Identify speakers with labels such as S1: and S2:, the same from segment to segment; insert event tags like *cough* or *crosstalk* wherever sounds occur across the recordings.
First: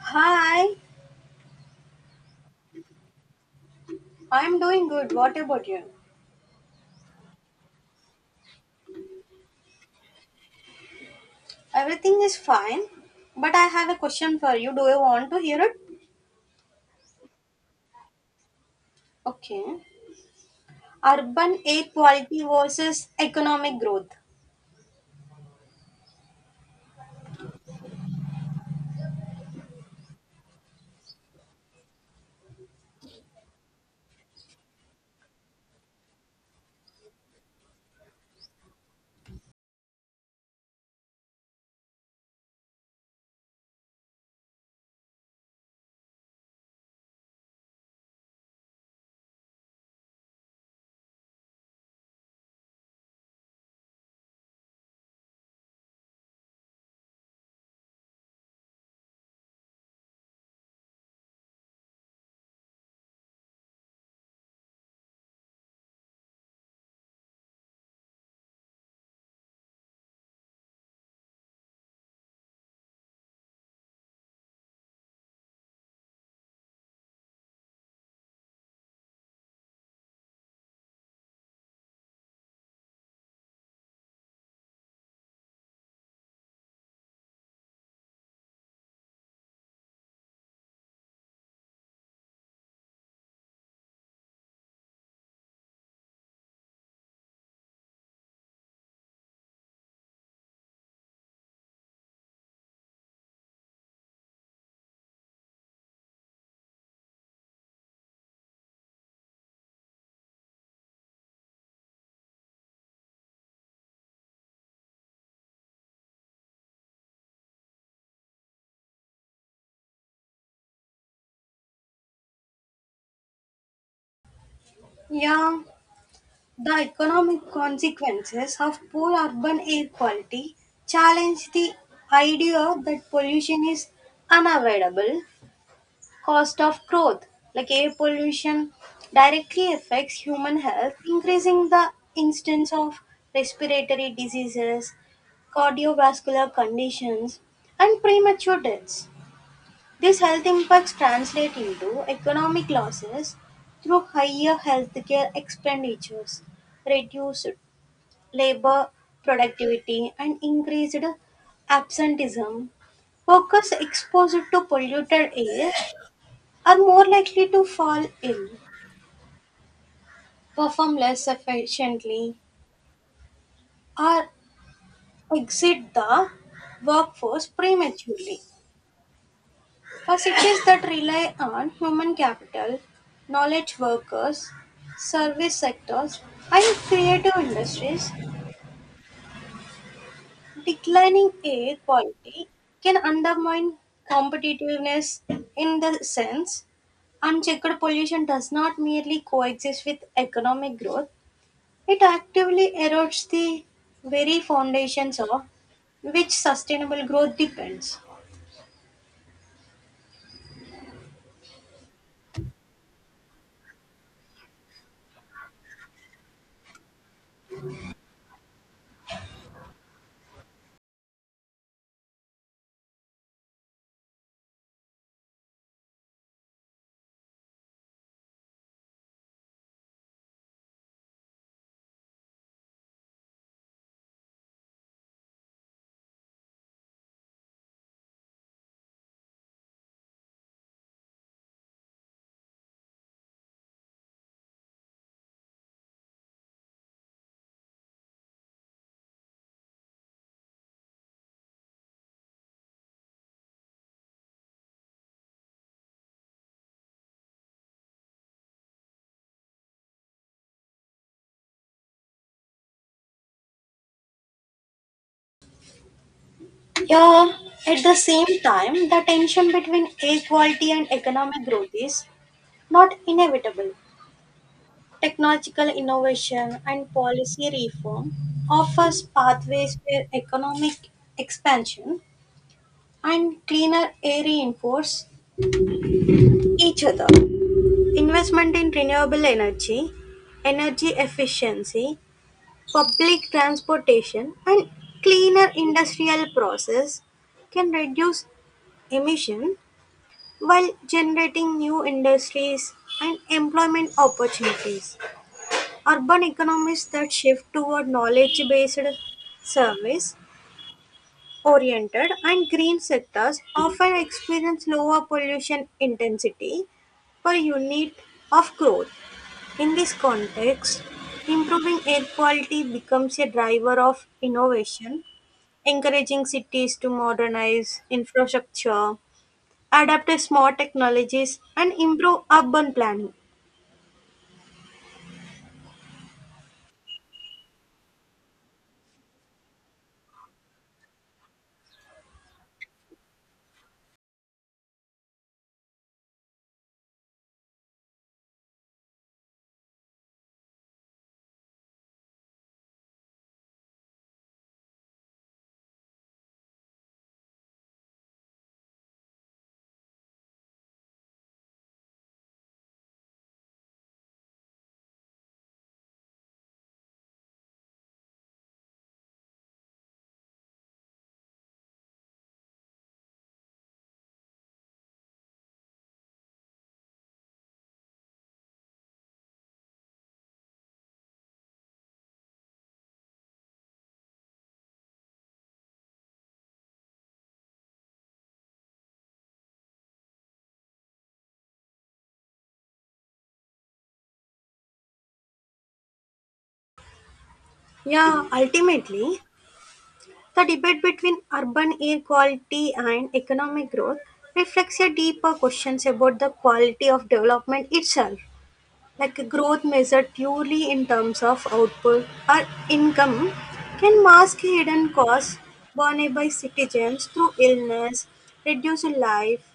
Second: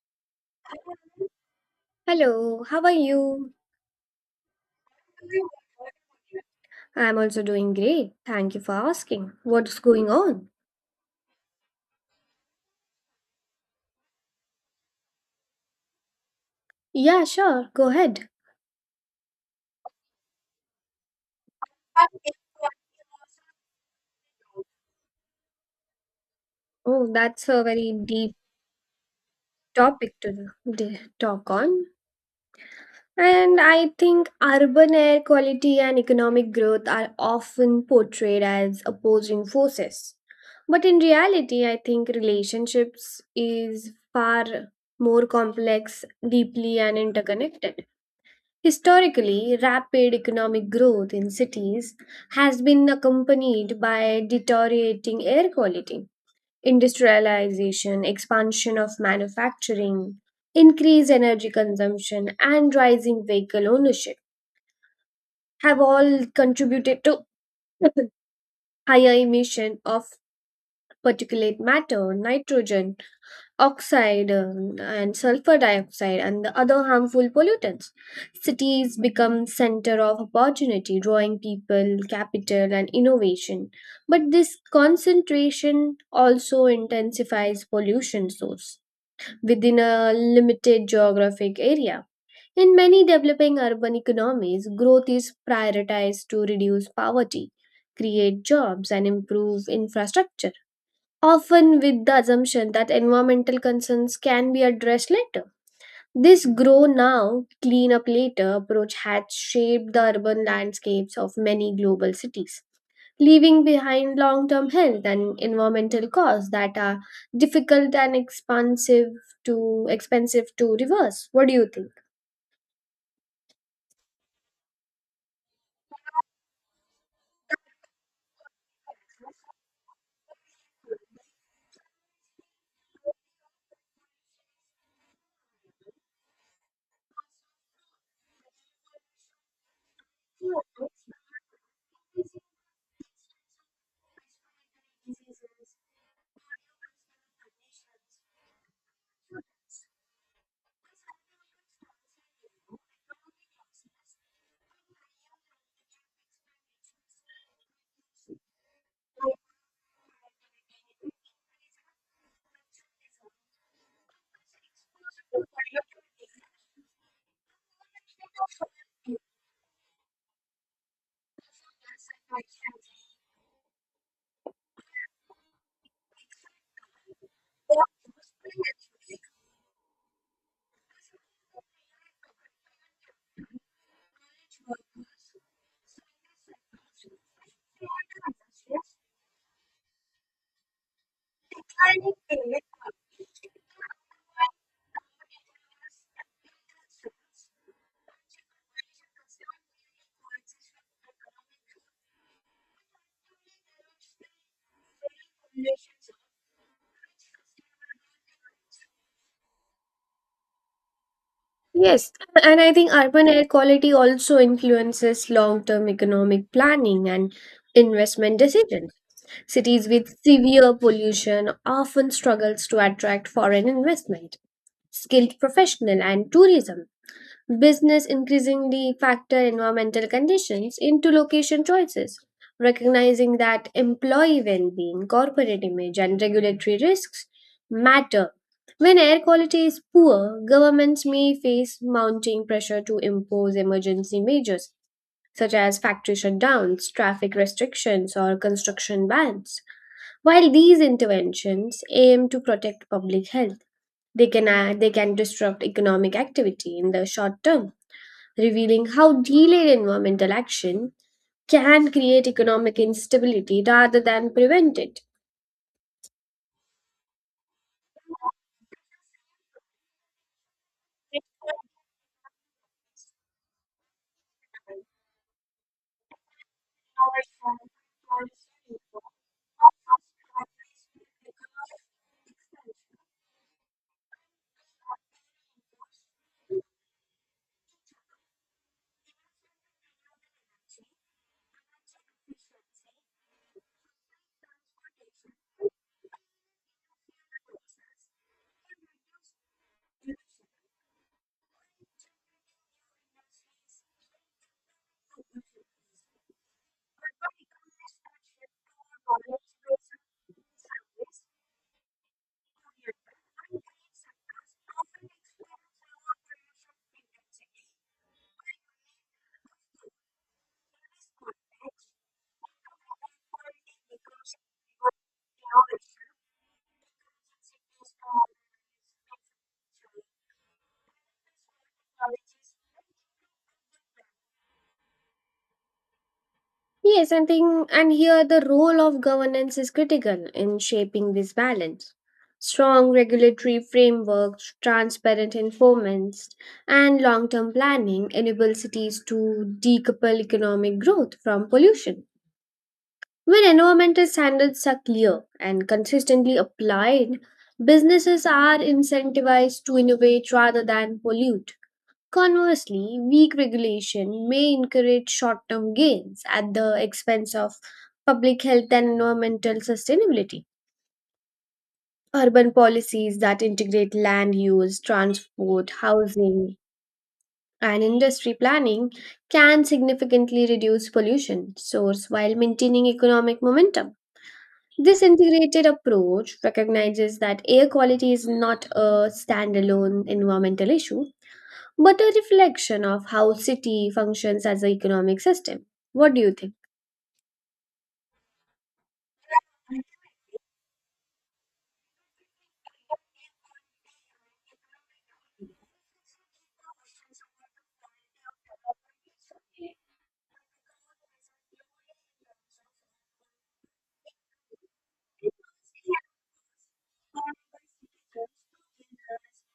S1: Hi,
S2: Hello, how are you?
S1: I'm doing good. What about you?
S2: I'm also doing great. Thank you for asking. What's going on?
S1: Everything is fine, but I have a question for you. Do you want to hear it?
S2: Yeah, sure. Go ahead.
S1: Okay. Urban air quality versus economic growth.
S2: Oh, that's a very deep topic to talk on. And I think urban air quality and economic growth are often portrayed as opposing forces. But in reality, I think relationships is far more complex, deeply, and interconnected. Historically, rapid economic growth in cities has been accompanied by deteriorating air quality, industrialization, expansion of manufacturing, increased energy consumption, and rising vehicle ownership have all contributed to *coughs* *laughs* higher emission of particulate matter, nitrogen, oxide, and sulfur dioxide and the other harmful pollutants. Cities become center of opportunity, drawing people, capital and innovation. But this concentration also intensifies pollution source within a limited geographic area. In many developing urban economies, growth is prioritized to reduce poverty, create jobs and improve infrastructure often with the assumption that environmental concerns can be addressed later. This grow now, clean up later approach had shaped the urban landscapes of many global cities, leaving behind long term health and environmental costs that are difficult and expensive to expensive to reverse. What do you think?
S1: Yeah, the economic consequences of poor urban air quality challenge the idea that pollution is unavoidable cost of growth, like air pollution, directly affects human health, increasing the instance of respiratory diseases, cardiovascular conditions, and premature deaths. These health impacts translate into economic losses through higher healthcare expenditures, reduced labor productivity, and increased absenteeism. Workers exposed to polluted air are more likely to fall ill, perform less efficiently, or exit the workforce prematurely. For cities that rely on human capital, knowledge workers, service sectors, and creative industries, declining air quality can undermine competitiveness in the sense. Unchecked pollution does not merely coexist with economic growth, it actively erodes the very foundations of which sustainable growth depends.
S2: Yes, and I think urban air quality also influences long term economic planning and investment decisions. Cities with severe pollution often struggles to attract foreign investment, skilled professional and tourism. Business increasingly factor environmental conditions into location choices, recognizing that employee well-being, corporate image, and regulatory risks matter. When air quality is poor, governments may face mounting pressure to impose emergency measures such as factory shutdowns, traffic restrictions, or construction bans. While these interventions aim to protect public health, they can disrupt economic activity in the short term, revealing how delayed environmental action can create economic instability rather than prevent it.
S1: Yeah, at the same time, the tension between equality and economic growth is not inevitable. Technological innovation and policy reform offers pathways where economic expansion and cleaner air reinforce each other. Investment in renewable energy, energy efficiency, public transportation and cleaner industrial process can reduce emission while generating new industries and employment opportunities. Urban economies that shift toward knowledge-based service oriented and green sectors often experience lower pollution intensity per unit of growth. In this context, improving air quality becomes a driver of innovation encouraging cities to modernize infrastructure, adapt to smart technologies, and improve urban planning.
S2: Yes, I think, and here the role of governance is critical in shaping this balance. Strong regulatory frameworks, transparent informants, and long term planning enable cities to decouple economic growth from pollution. When environmental standards are clear and consistently applied, businesses are incentivized to innovate rather than pollute. Conversely, weak regulation may encourage short term gains at the expense of public health and environmental sustainability. Urban policies that integrate land use, transport, housing, and industry planning can significantly reduce pollution source while maintaining economic momentum. This integrated approach recognizes that air quality is not a standalone environmental issue, but a reflection of how city functions as an economic system. What do you think?
S1: Yeah, ultimately, the debate between urban air quality and economic growth reflects a deeper questions about the quality of development itself. Like growth measured purely in terms of output or income can mask hidden costs borne by citizens through illness, reduced life,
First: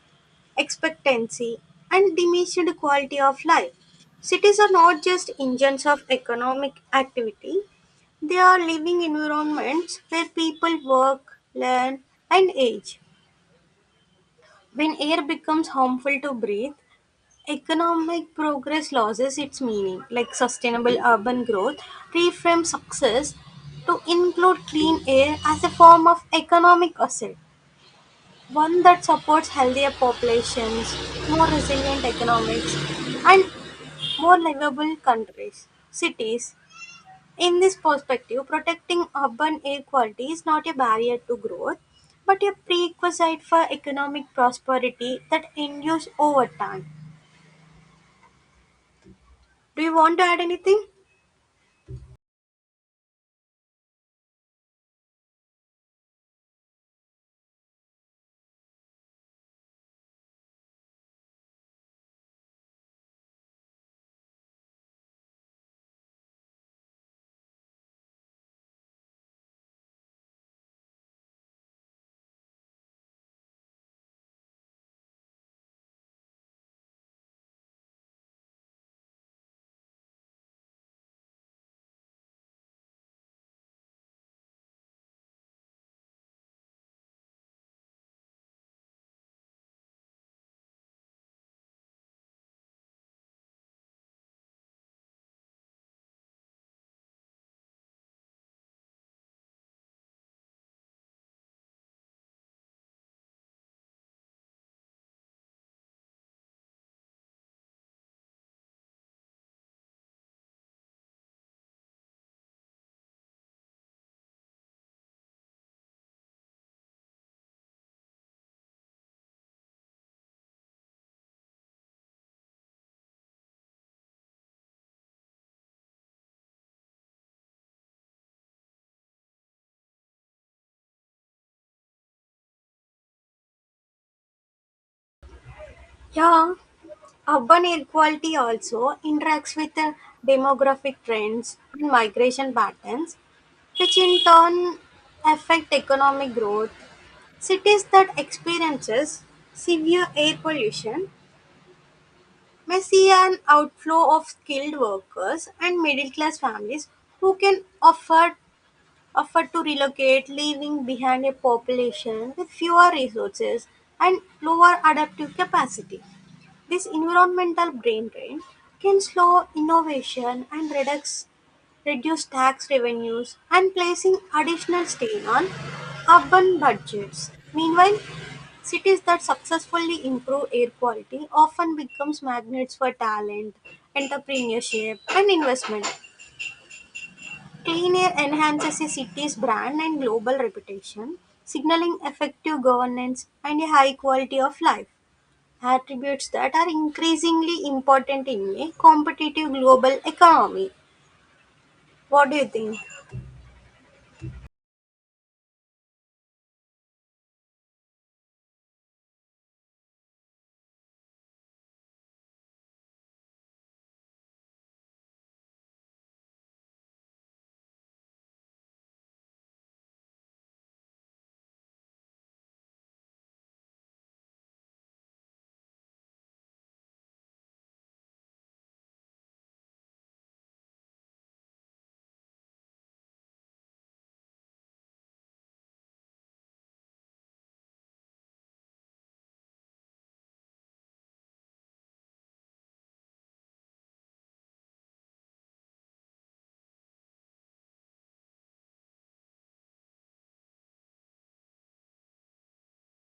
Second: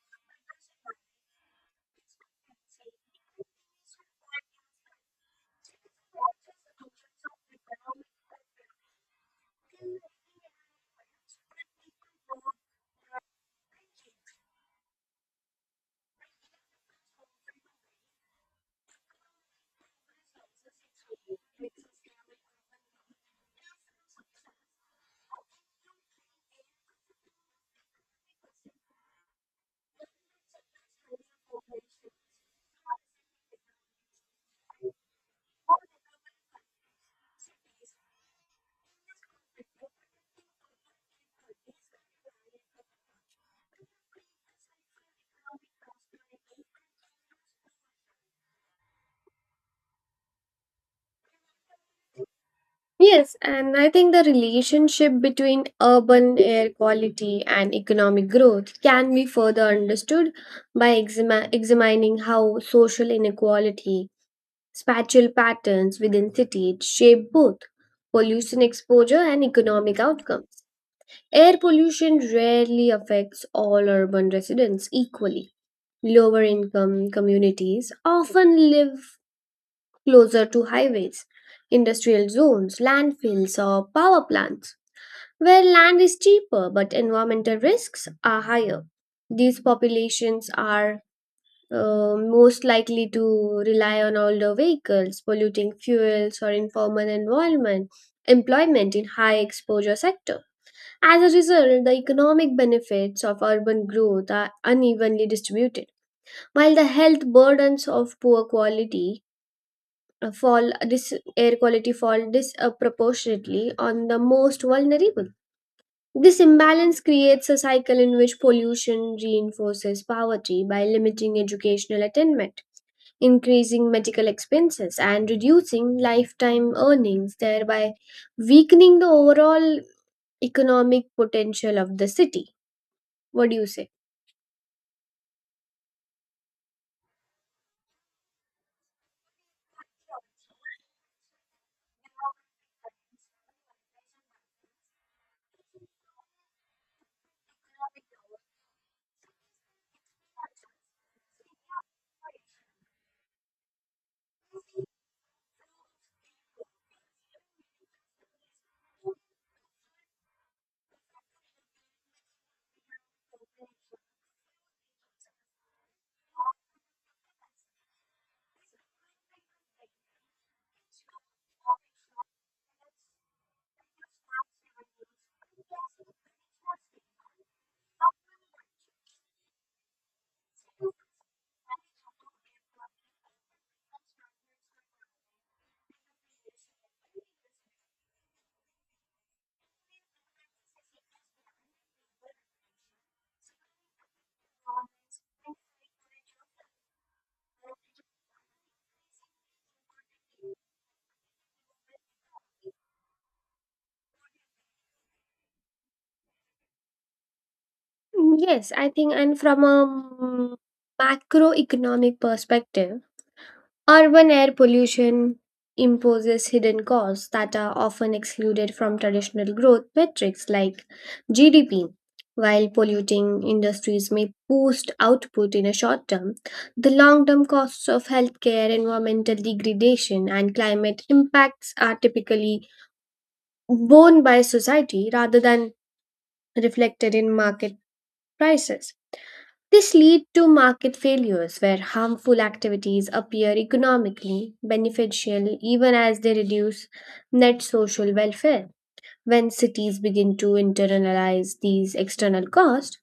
S1: expectancy, and diminished quality of life. Cities are not just engines of economic activity, they are living environments where people work, learn, and age. When air becomes harmful to breathe, economic progress loses its meaning, like sustainable urban growth reframes success to include clean air as a form of economic asset. One that supports healthier populations, more resilient economics, and more livable countries, cities. In this perspective, protecting urban air quality is not a barrier to growth, but a prerequisite for economic prosperity that endures over time. Do you want to add anything?
S2: Yes, and I think the relationship between urban air quality and economic growth can be further understood by examining how social inequality, spatial patterns within cities shape both pollution exposure and economic outcomes. Air pollution rarely affects all urban residents equally. Lower income communities often live closer to highways, industrial zones, landfills, or power plants, where land is cheaper but environmental risks are higher. These populations are most likely to rely on older vehicles, polluting fuels, or informal environment, employment in high exposure sectors. As a result, the economic benefits of urban growth are unevenly distributed, while the health burdens of poor quality fall dis- air quality fall disproportionately on the most vulnerable. This imbalance creates a cycle in which pollution reinforces poverty by limiting educational attainment, increasing medical expenses, and reducing lifetime earnings, thereby weakening the overall economic potential of the city. What do you say?
S1: Yeah, urban inequality also interacts with the demographic trends and migration patterns, which in turn affect economic growth. Cities that experiences severe air pollution may see an outflow of skilled workers and middle class families who can afford to relocate, leaving behind a population with fewer resources and lower adaptive capacity. This environmental brain drain can slow innovation and reduce tax revenues and placing additional strain on urban budgets. Meanwhile, cities that successfully improve air quality often becomes magnets for talent, entrepreneurship and investment. Clean air enhances a city's brand and global reputation, signaling effective governance and a high quality of life. Attributes that are increasingly important in a competitive global economy. What do you think?
S2: Yes, I think, and from a mm, macroeconomic perspective, urban air pollution imposes hidden costs that are often excluded from traditional growth metrics like GDP. While polluting industries may boost output in a short term, the long term costs of healthcare, environmental degradation, and climate impacts are typically borne by society rather than reflected in market prices. This lead to market failures where harmful activities appear economically beneficial even as they reduce net social welfare. When cities begin to internalize these external costs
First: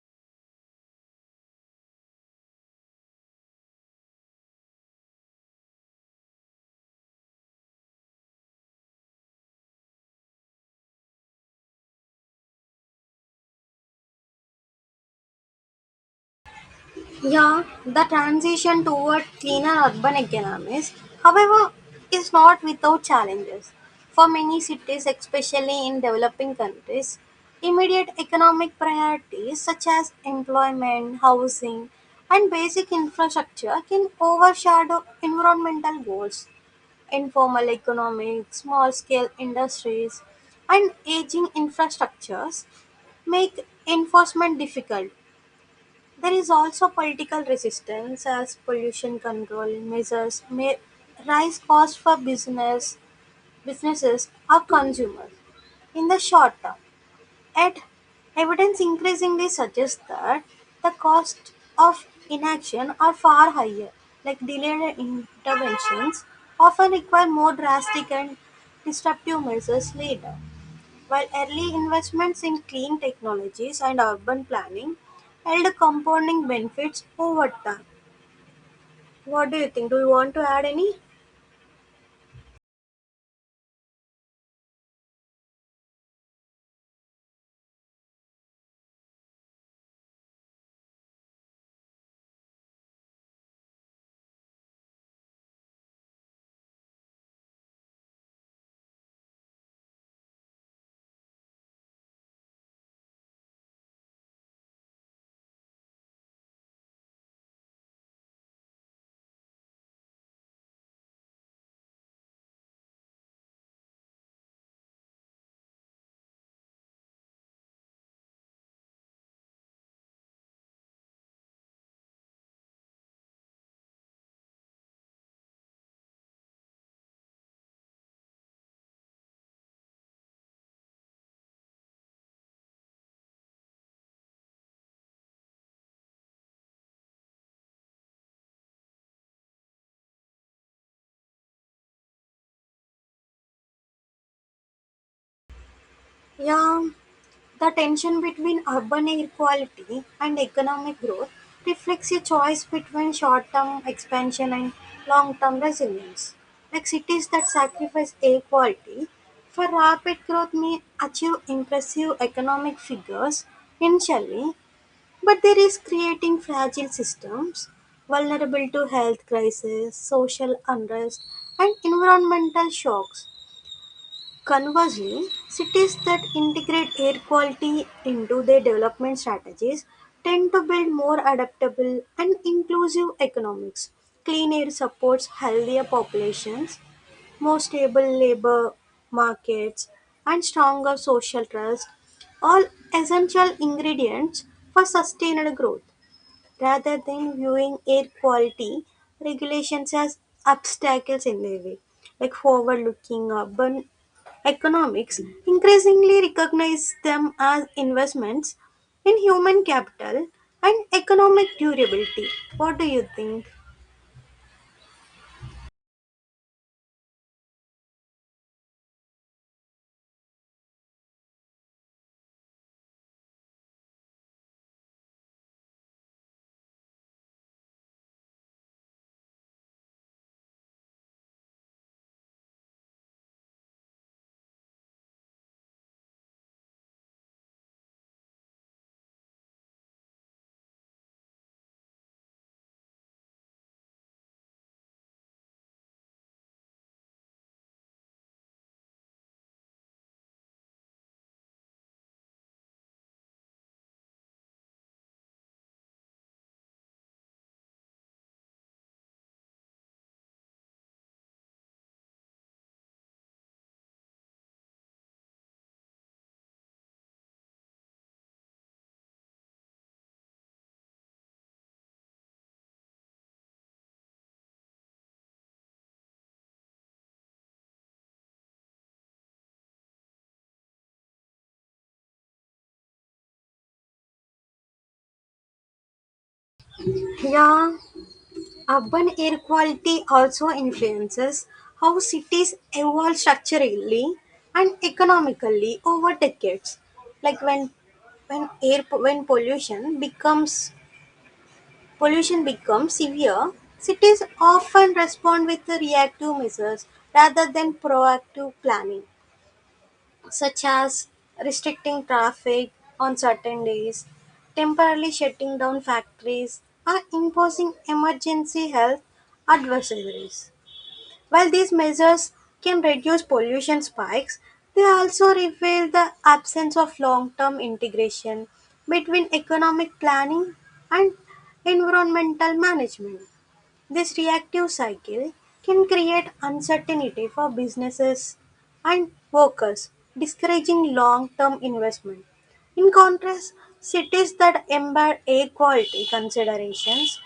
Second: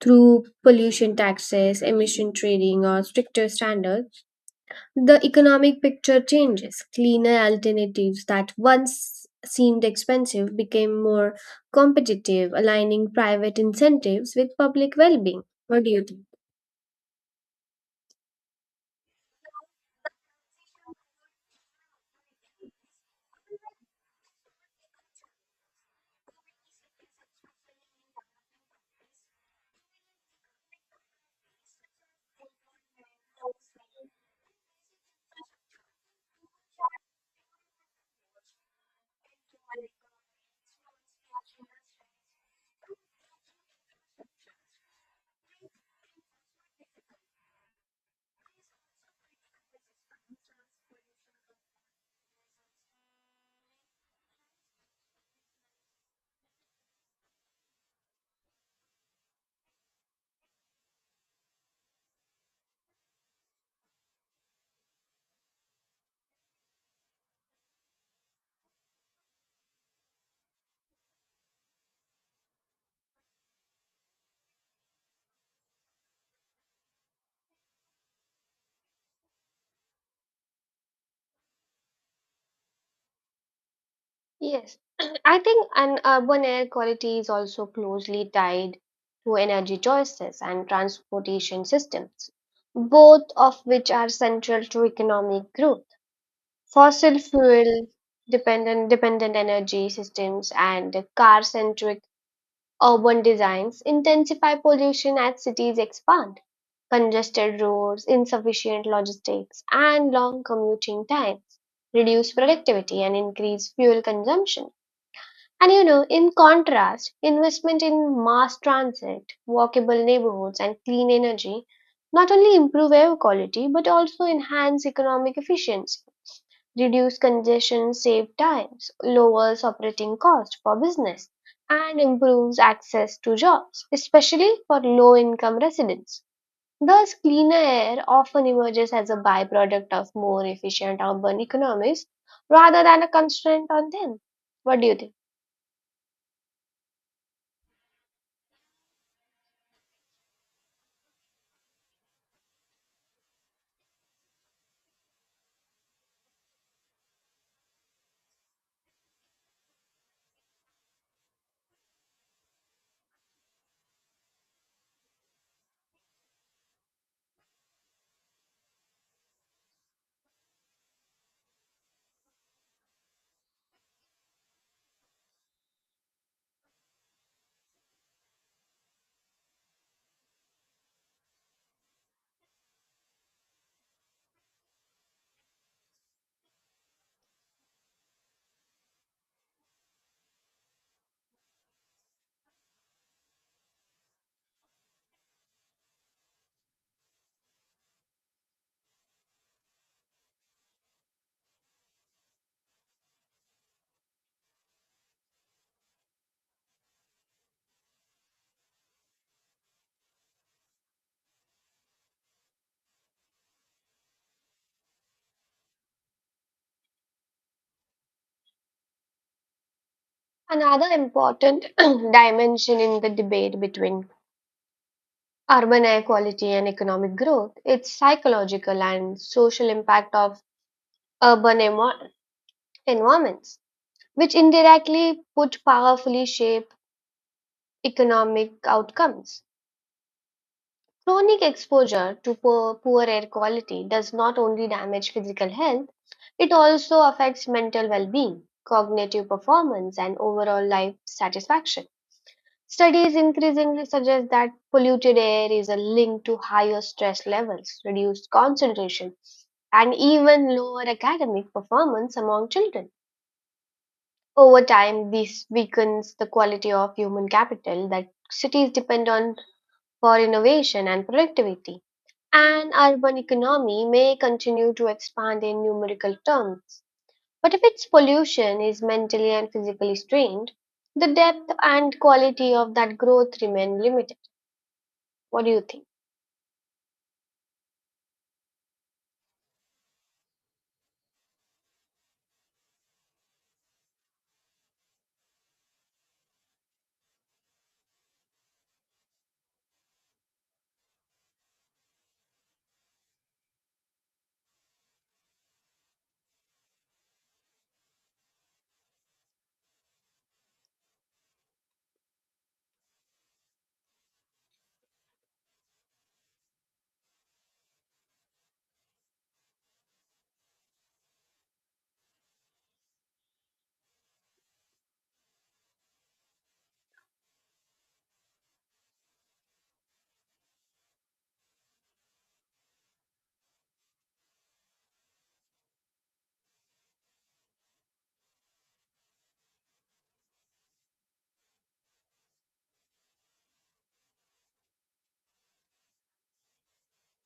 S2: through pollution taxes, emission trading or stricter standards, the economic picture changes. Cleaner alternatives that once seemed expensive became more competitive, aligning private incentives with public well-being. What do you think?
S1: Yeah, the transition toward cleaner urban economies, however, is not without challenges. For many cities, especially in developing countries, immediate economic priorities such as employment, housing, and basic infrastructure can overshadow environmental goals. Informal economy, small-scale industries, and aging infrastructures make enforcement difficult. There is also political resistance as pollution control measures may raise costs for businesses or consumers in the short term. Yet, evidence increasingly suggests that the costs of inaction are far higher, like delayed interventions often require more drastic and disruptive measures later. While early investments in clean technologies and urban planning held compounding benefits over time. What do you think? Do you want to add any?
S2: Yes, *clears throat* I think an urban air quality is also closely tied to energy choices and transportation systems, both of which are central to economic growth. Fossil fuel dependent energy systems and car centric urban designs intensify pollution as cities expand. Congested roads, insufficient logistics, and long commuting times reduce productivity and increase fuel consumption. And you know, in contrast, investment in mass transit, walkable neighborhoods, and clean energy not only improve air quality but also enhance economic efficiency, reduce congestion, save times, lowers operating costs for business, and improves access to jobs, especially for low income residents. Thus, cleaner air often emerges as a byproduct of more efficient urban economies rather than a constraint on them. What do you think?
S1: Yeah, the tension between urban inequality and economic growth reflects a choice between short term expansion and long term resilience. Like cities that sacrifice air quality for rapid growth may achieve impressive economic figures initially, but there is creating fragile systems vulnerable to health crises, social unrest, and environmental shocks. Conversely, cities that integrate air quality into their development strategies tend to build more adaptable and inclusive economics. Clean air supports healthier populations, more stable labor markets, and stronger social trust, all essential ingredients for sustained growth. Rather than viewing air quality regulations as obstacles in their way, like forward-looking urban economics increasingly recognize them as investments in human capital and economic durability. What do you think?
S2: Another important *clears throat* dimension in the debate between urban air quality and economic growth is psychological and social impact of urban envi- environments, which indirectly put powerfully shape economic outcomes. Chronic exposure to poor air quality does not only damage physical health, it also affects mental well being, cognitive performance, and overall life satisfaction. Studies increasingly suggest that polluted air is a link to higher stress levels, reduced concentration, and even lower academic performance among children. Over time, this weakens the quality of human capital that cities depend on for innovation and productivity. An urban economy may continue to expand in numerical terms, but if its pollution is mentally and physically strained, the depth and quality of that growth remain limited. What do you think?
S1: Yeah, urban air quality also influences how cities evolve structurally and economically over decades. Like when pollution becomes severe, cities often respond with reactive measures rather than proactive planning such as restricting traffic on certain days, temporarily shutting down factories, or imposing emergency health advisories. While these measures can reduce pollution spikes, they also reveal the absence of long term integration between economic planning and environmental management. This reactive cycle can create uncertainty for businesses and workers, discouraging long term investment. In contrast, cities that embed air quality considerations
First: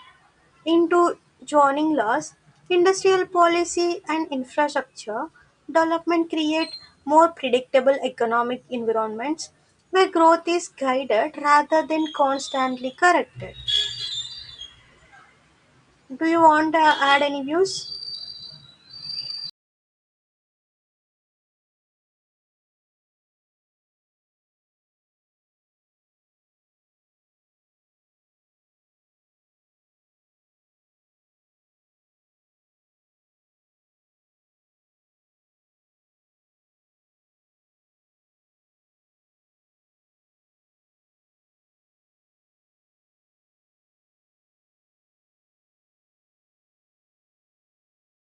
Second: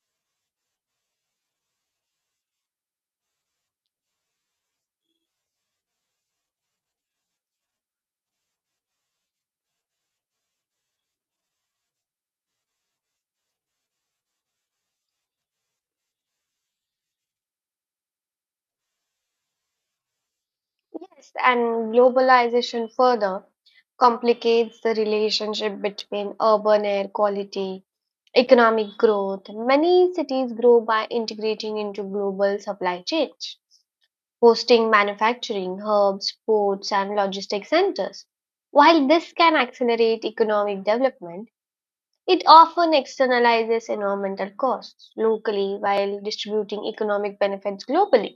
S1: into zoning laws, industrial policy, and infrastructure development create more predictable economic environments where growth is guided rather than constantly corrected. Do you want to add any views?
S2: Yes, and globalization further complicates the relationship between urban air quality, economic growth. Many cities grow by integrating into global supply chains, hosting manufacturing hubs, ports, and logistic centers. While this can accelerate economic development, it often externalizes environmental costs locally while distributing economic benefits globally.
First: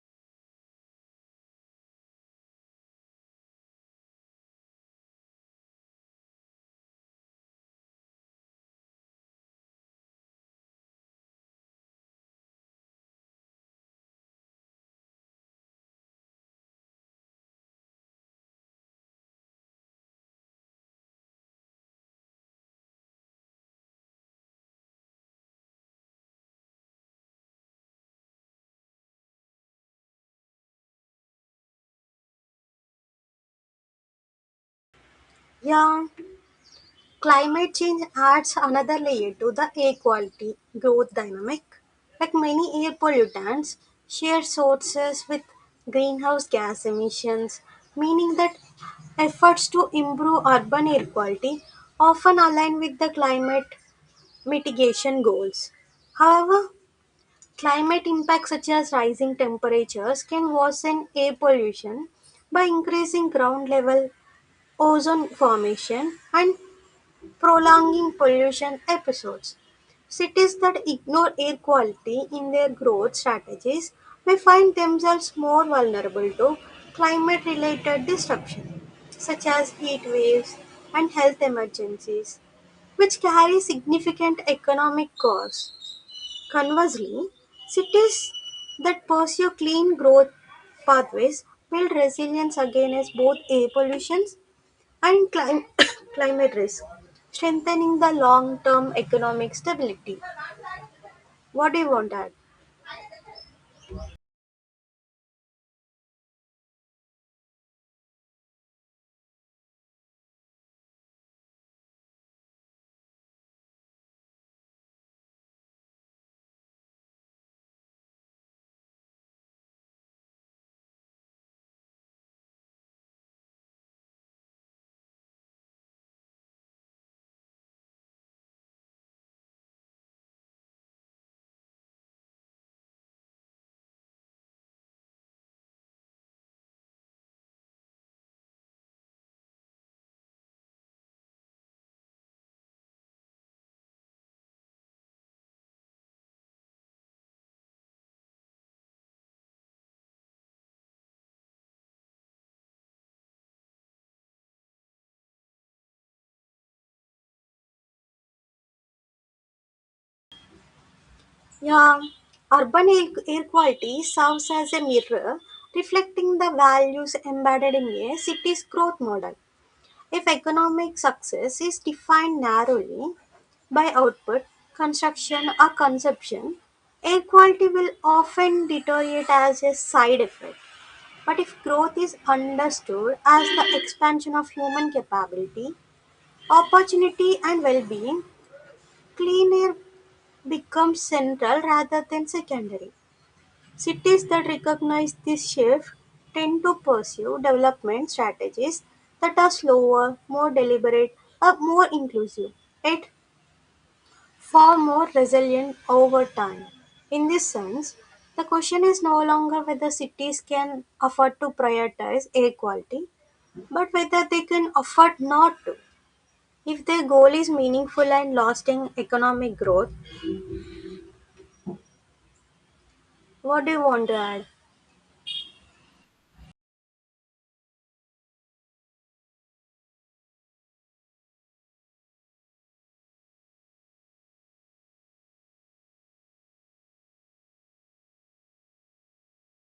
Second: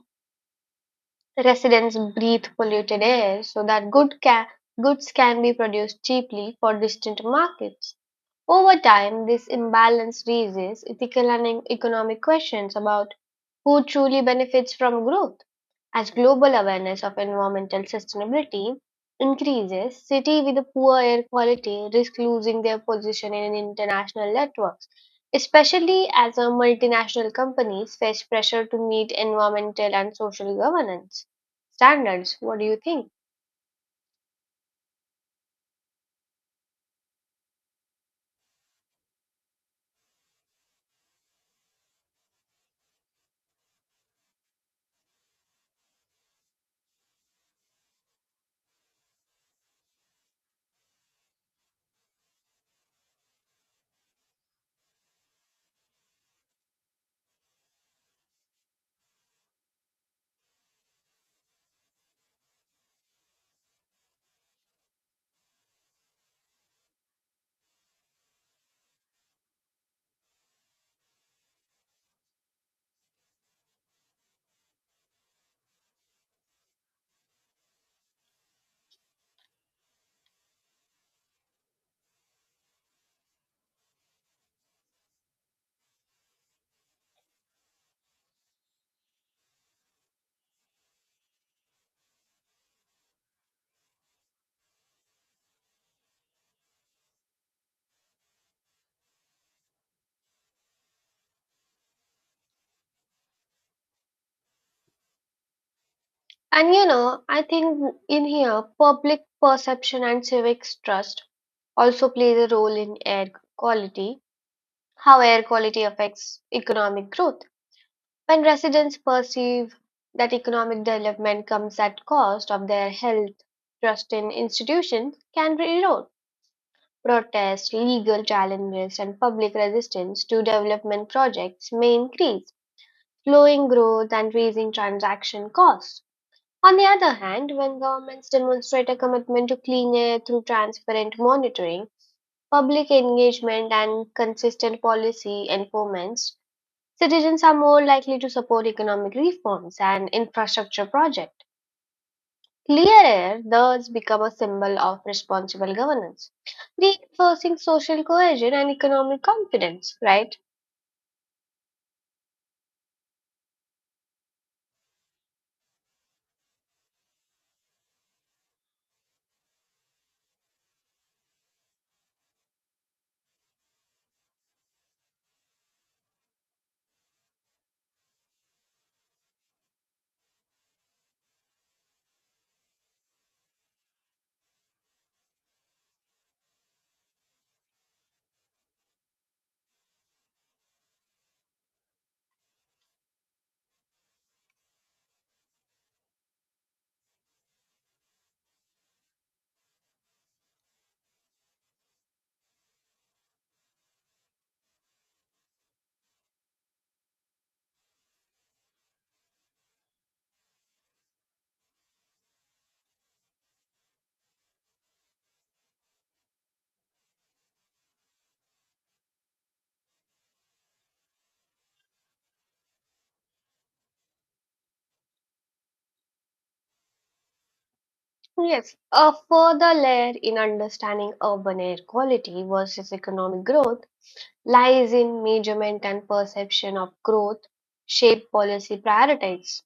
S2: Residents breathe polluted air so that goods can be produced cheaply for distant markets. Over time, this imbalance raises ethical and economic questions about who truly benefits from growth. As global awareness of environmental sustainability increases, cities with poor air quality risk losing their position in international networks, especially as multinational companies face pressure to meet environmental and social governance standards. What do you think?
S1: Yeah. Climate change adds another layer to the air quality growth dynamic. Like many air pollutants, share sources with greenhouse gas emissions, meaning that efforts to improve urban air quality often align with the climate mitigation goals. However, climate impacts such as rising temperatures can worsen air pollution by increasing ground level ozone formation and prolonging pollution episodes. Cities that ignore air quality in their growth strategies may find themselves more vulnerable to climate-related disruption, such as heat waves and health emergencies, which carry significant economic costs. Conversely, cities that pursue clean growth pathways build resilience against both air pollution and *coughs* climate risk, strengthening the long term economic stability. What do you want that?
S2: And you know, I think in here, public perception and civics trust also plays a role in air quality, how air quality affects economic growth. When residents perceive that economic development comes at cost of their health, trust in institutions can erode. Protests, legal challenges, and public resistance to development projects may increase, slowing growth and raising transaction costs. On the other hand, when governments demonstrate a commitment to clean air through transparent monitoring, public engagement, and consistent policy enforcements, citizens are more likely to support economic reforms and infrastructure projects. Clear air thus become a symbol of responsible governance, reinforcing social cohesion and economic confidence, right?
S1: Yeah, urban air, air quality serves as a mirror reflecting the values embedded in a city's growth model. If economic success is defined narrowly by output, construction, or consumption, air quality will often deteriorate as a side effect. But if growth is understood as the expansion of human capability, opportunity, and well being, clean air becomes central rather than secondary. Cities that recognize this shift tend to pursue development strategies that are slower, more deliberate, or more inclusive. Yet far more resilient over time. In this sense, the question is no longer whether cities can afford to prioritize air quality, but whether they can afford not to. If their goal is meaningful and lasting economic growth, what do you want to add?
S2: Yes, a further layer in understanding urban air quality versus economic growth lies in measurement and perception of growth shape policy priorities.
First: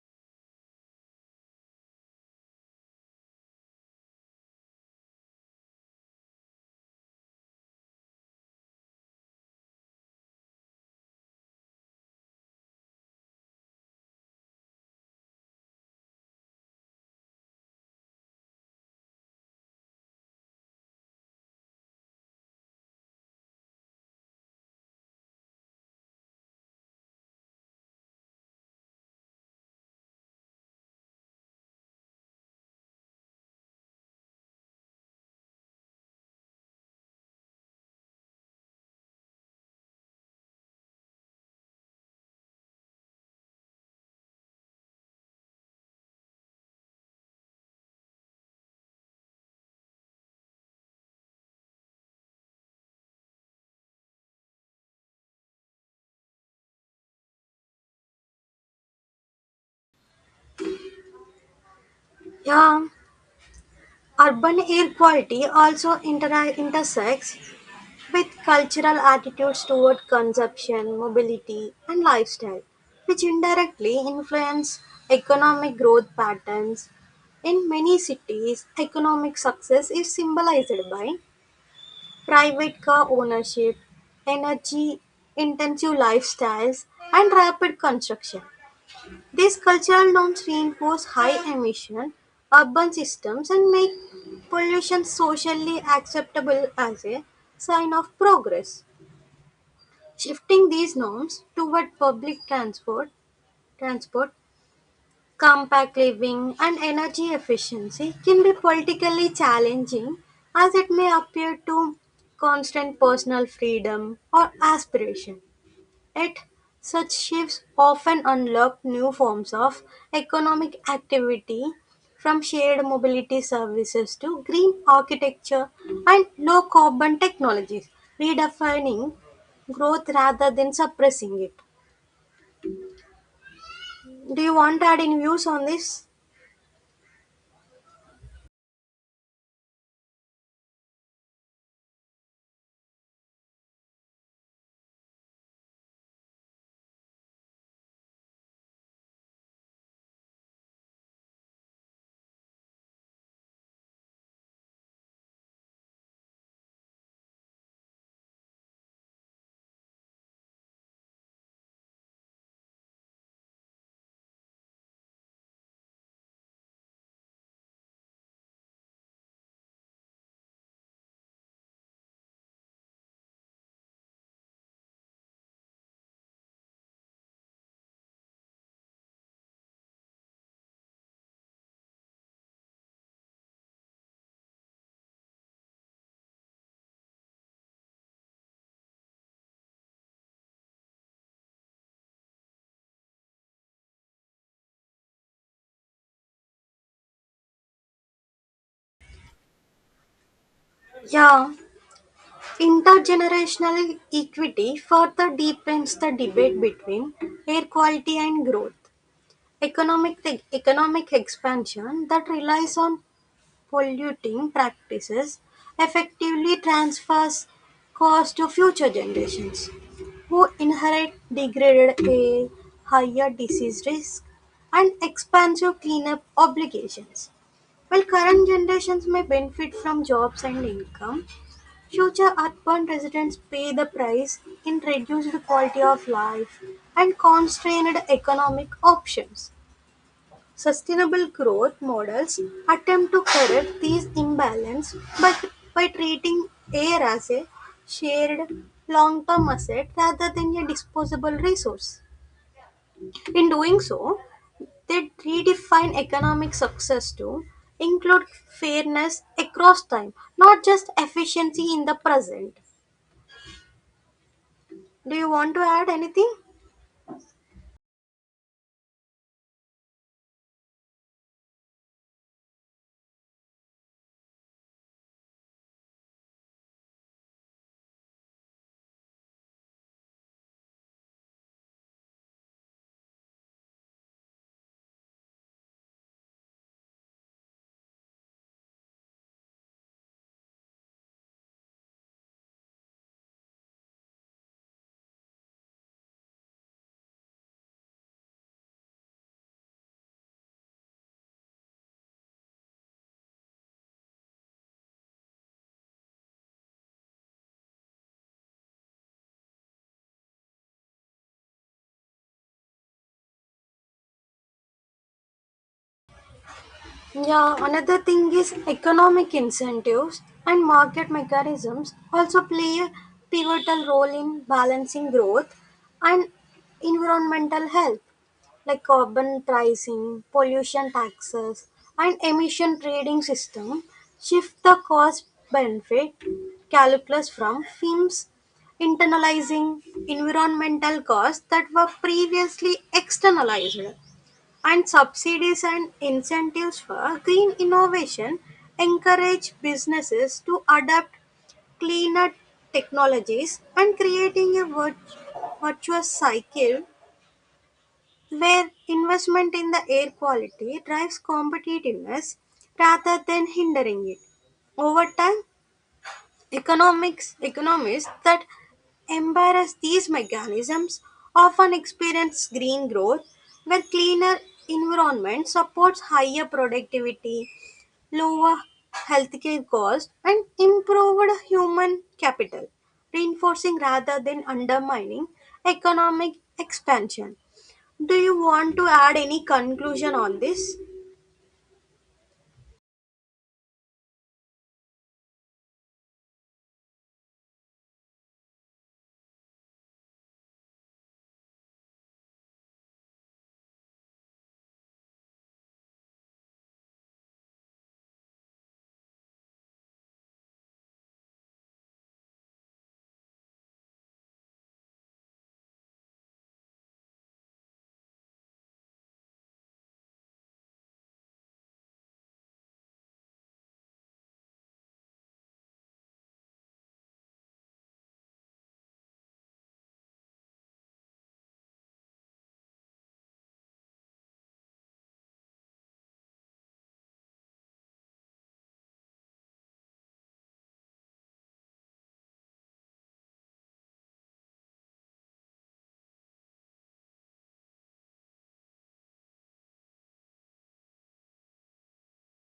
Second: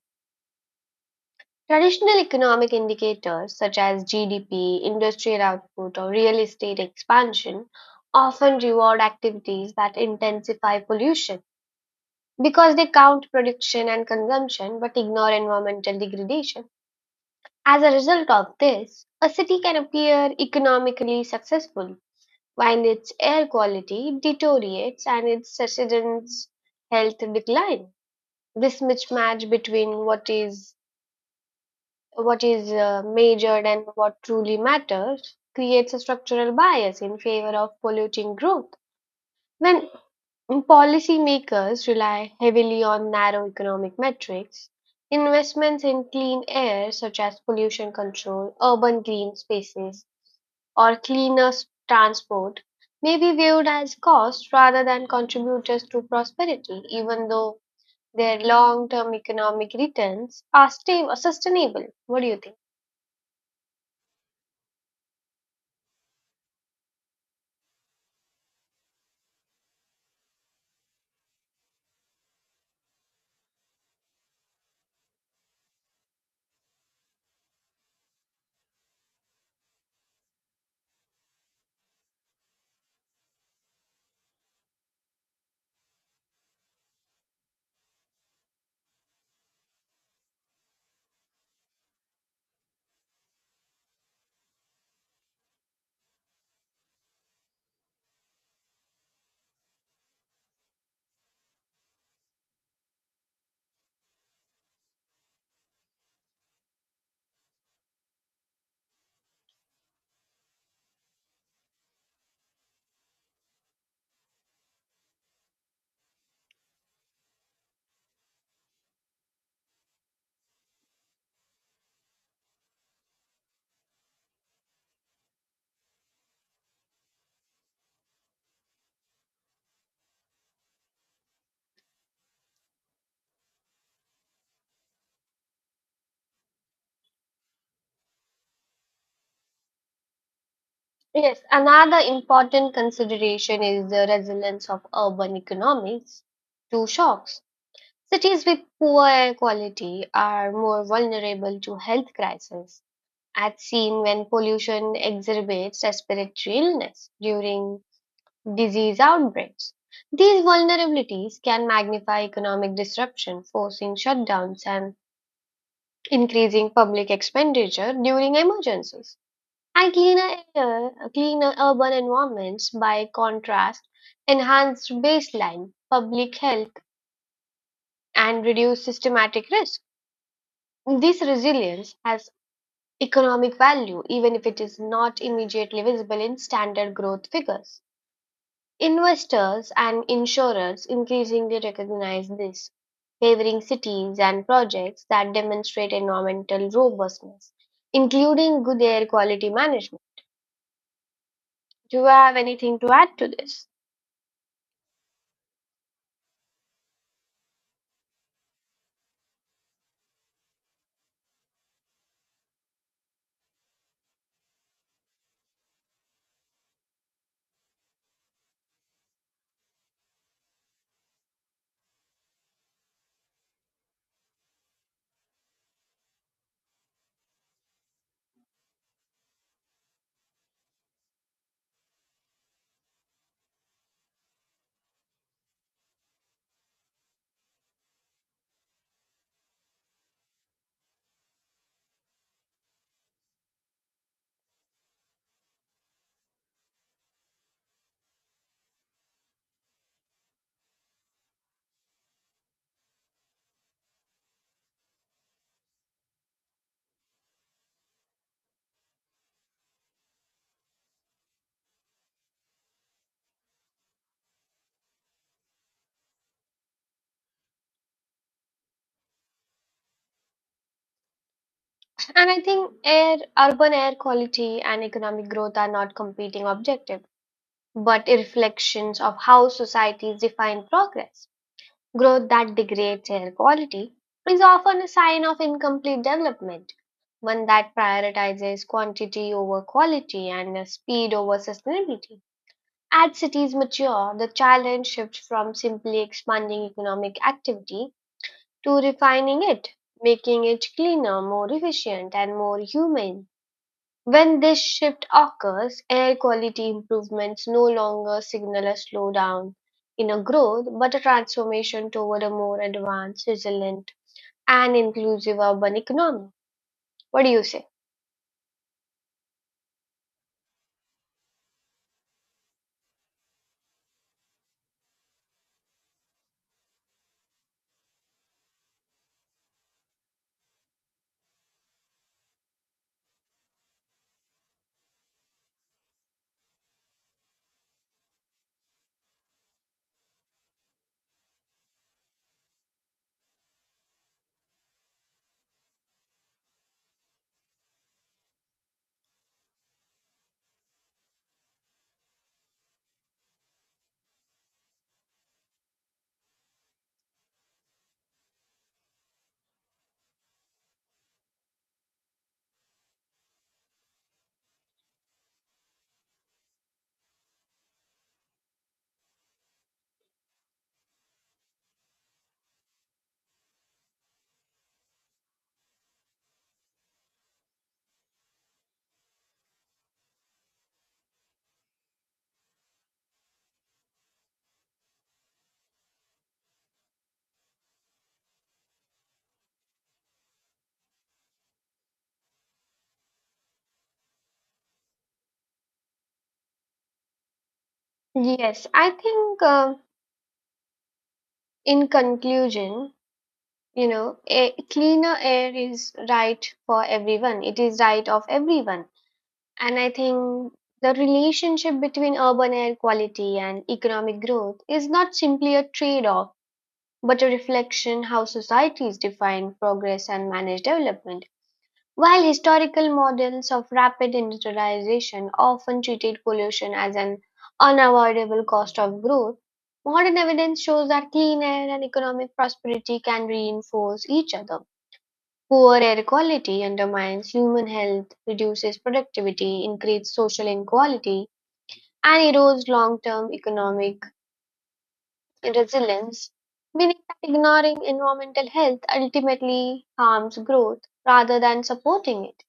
S2: Traditional economic indicators such as GDP, industrial output, or real estate expansion often reward activities that intensify pollution because they count production and consumption but ignore environmental degradation. As a result of this, a city can appear economically successful while its air quality deteriorates and its residents' health decline. This mismatch between what is measured and what truly matters creates a structural bias in favor of polluting growth. When policymakers rely heavily on narrow economic metrics, investments in clean air, such as pollution control, urban green spaces, or transport, may be viewed as costs rather than contributors to prosperity, even though their long-term economic returns are stable, sustainable. What do you think?
S1: Yeah, urban air quality also intersects with cultural attitudes toward consumption, mobility, and lifestyle, which indirectly influence economic growth patterns. In many cities, economic success is symbolized by private car ownership, energy intensive lifestyles, and rapid construction. These cultural norms reinforce high emission urban systems and make pollution socially acceptable as a sign of progress. Shifting these norms toward public transport, compact living and energy efficiency can be politically challenging as it may appear to constant personal freedom or aspiration. Yet, such shifts often unlock new forms of economic activity, from shared mobility services to green architecture and low carbon technologies, redefining growth rather than suppressing it. Do you want to add any views on this?
S2: Yes, another important consideration is the resilience of urban economies to shocks. Cities with poor air quality are more vulnerable to health crises, as seen when pollution exacerbates respiratory illness during disease outbreaks. These vulnerabilities can magnify economic disruption, forcing shutdowns and increasing public expenditure during emergencies. And cleaner urban environments, by contrast, enhance baseline public health and reduce systematic risk. This resilience has economic value even if it is not immediately visible in standard growth figures. Investors and insurers increasingly recognize this, favoring cities and projects that demonstrate environmental robustness, including good air quality management.
S1: Yeah,
S2: Do you have anything to add to this?
S1: intergenerational equity further deepens the debate between air quality and growth. Economic economic expansion that relies on polluting practices effectively transfers cost to future generations, who inherit degraded air, higher disease risk, and expansive cleanup obligations. While current generations may benefit from jobs and income, future urban residents pay the price in reduced quality of life and constrained economic options. Sustainable growth models attempt to correct these imbalances by treating air as a shared long-term asset rather than a disposable resource. In doing so, they redefine economic success to include fairness across time, not just efficiency in the present. Do you want to add anything?
S2: And I think urban air quality and economic growth are not competing objectives, but reflections of how societies define progress. Growth that degrades air quality is often a sign of incomplete development, one that prioritizes quantity over quality and speed over sustainability. As cities mature, the challenge shifts from simply expanding economic activity to refining it, making it cleaner, more efficient, and more humane. When this shift occurs, air quality improvements no longer signal a slowdown in a growth, but a transformation toward a more advanced, resilient, and inclusive urban economy. What do you
S1: Yeah,
S2: say?
S1: another thing is economic incentives and market mechanisms also play a pivotal role in balancing growth and environmental health, like carbon pricing, pollution taxes, and emission trading system shift the cost benefit calculus from firms internalizing environmental costs that were previously externalized. And subsidies and incentives for green innovation encourage businesses to adapt cleaner technologies and creating a virtuous cycle where investment in the air quality drives competitiveness rather than hindering it. Over time, Economics economists that embrace these mechanisms often experience green growth where cleaner environment supports higher productivity, lower healthcare costs and improved human capital, reinforcing rather than undermining economic expansion. Do you want to add any conclusion on this?
S2: Yes, I think in conclusion, you know, a cleaner air is right for everyone. It is right of everyone. And I think the relationship between urban air quality and economic growth is not simply a trade-off, but a reflection how societies define progress and manage development. While historical models of rapid industrialization often treated pollution as an unavoidable cost of growth, modern evidence shows that clean air and economic prosperity can reinforce each other. Poor air quality undermines human health, reduces productivity, increases social inequality, and erodes long term economic resilience, meaning that ignoring environmental health ultimately harms growth rather than supporting it.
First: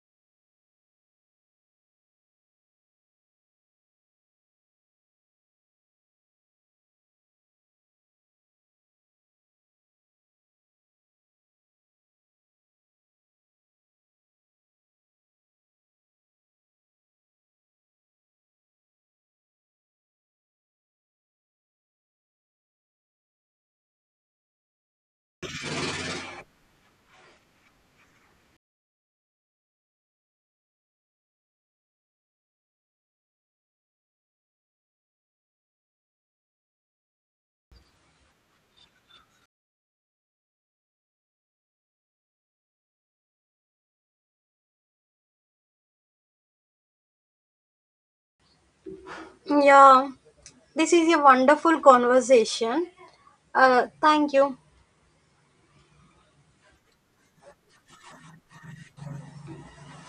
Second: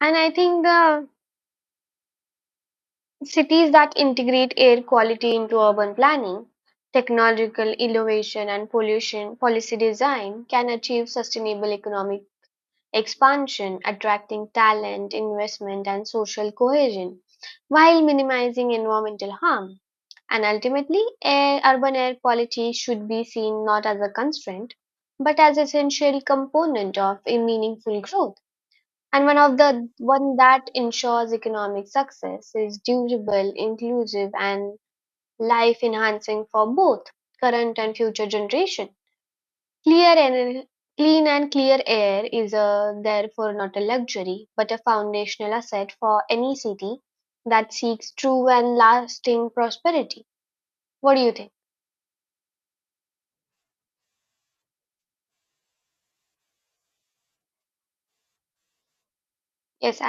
S2: And I think the cities that integrate air quality into urban planning, technological innovation, and pollution policy design can achieve sustainable economic expansion, attracting talent, investment, and social cohesion, while minimizing environmental harm. And ultimately, urban air quality should be seen not as a constraint, but as essential component of a meaningful growth. And one of the one that ensures economic success is durable, inclusive, and life enhancing for both current and future generation. Clear and clean and clear air is therefore not a luxury, but a foundational asset for any city that seeks true and lasting
S1: Yeah,
S2: prosperity.
S1: this is
S2: What
S1: a
S2: do you think?
S1: wonderful conversation. Thank you.
S2: Yes, I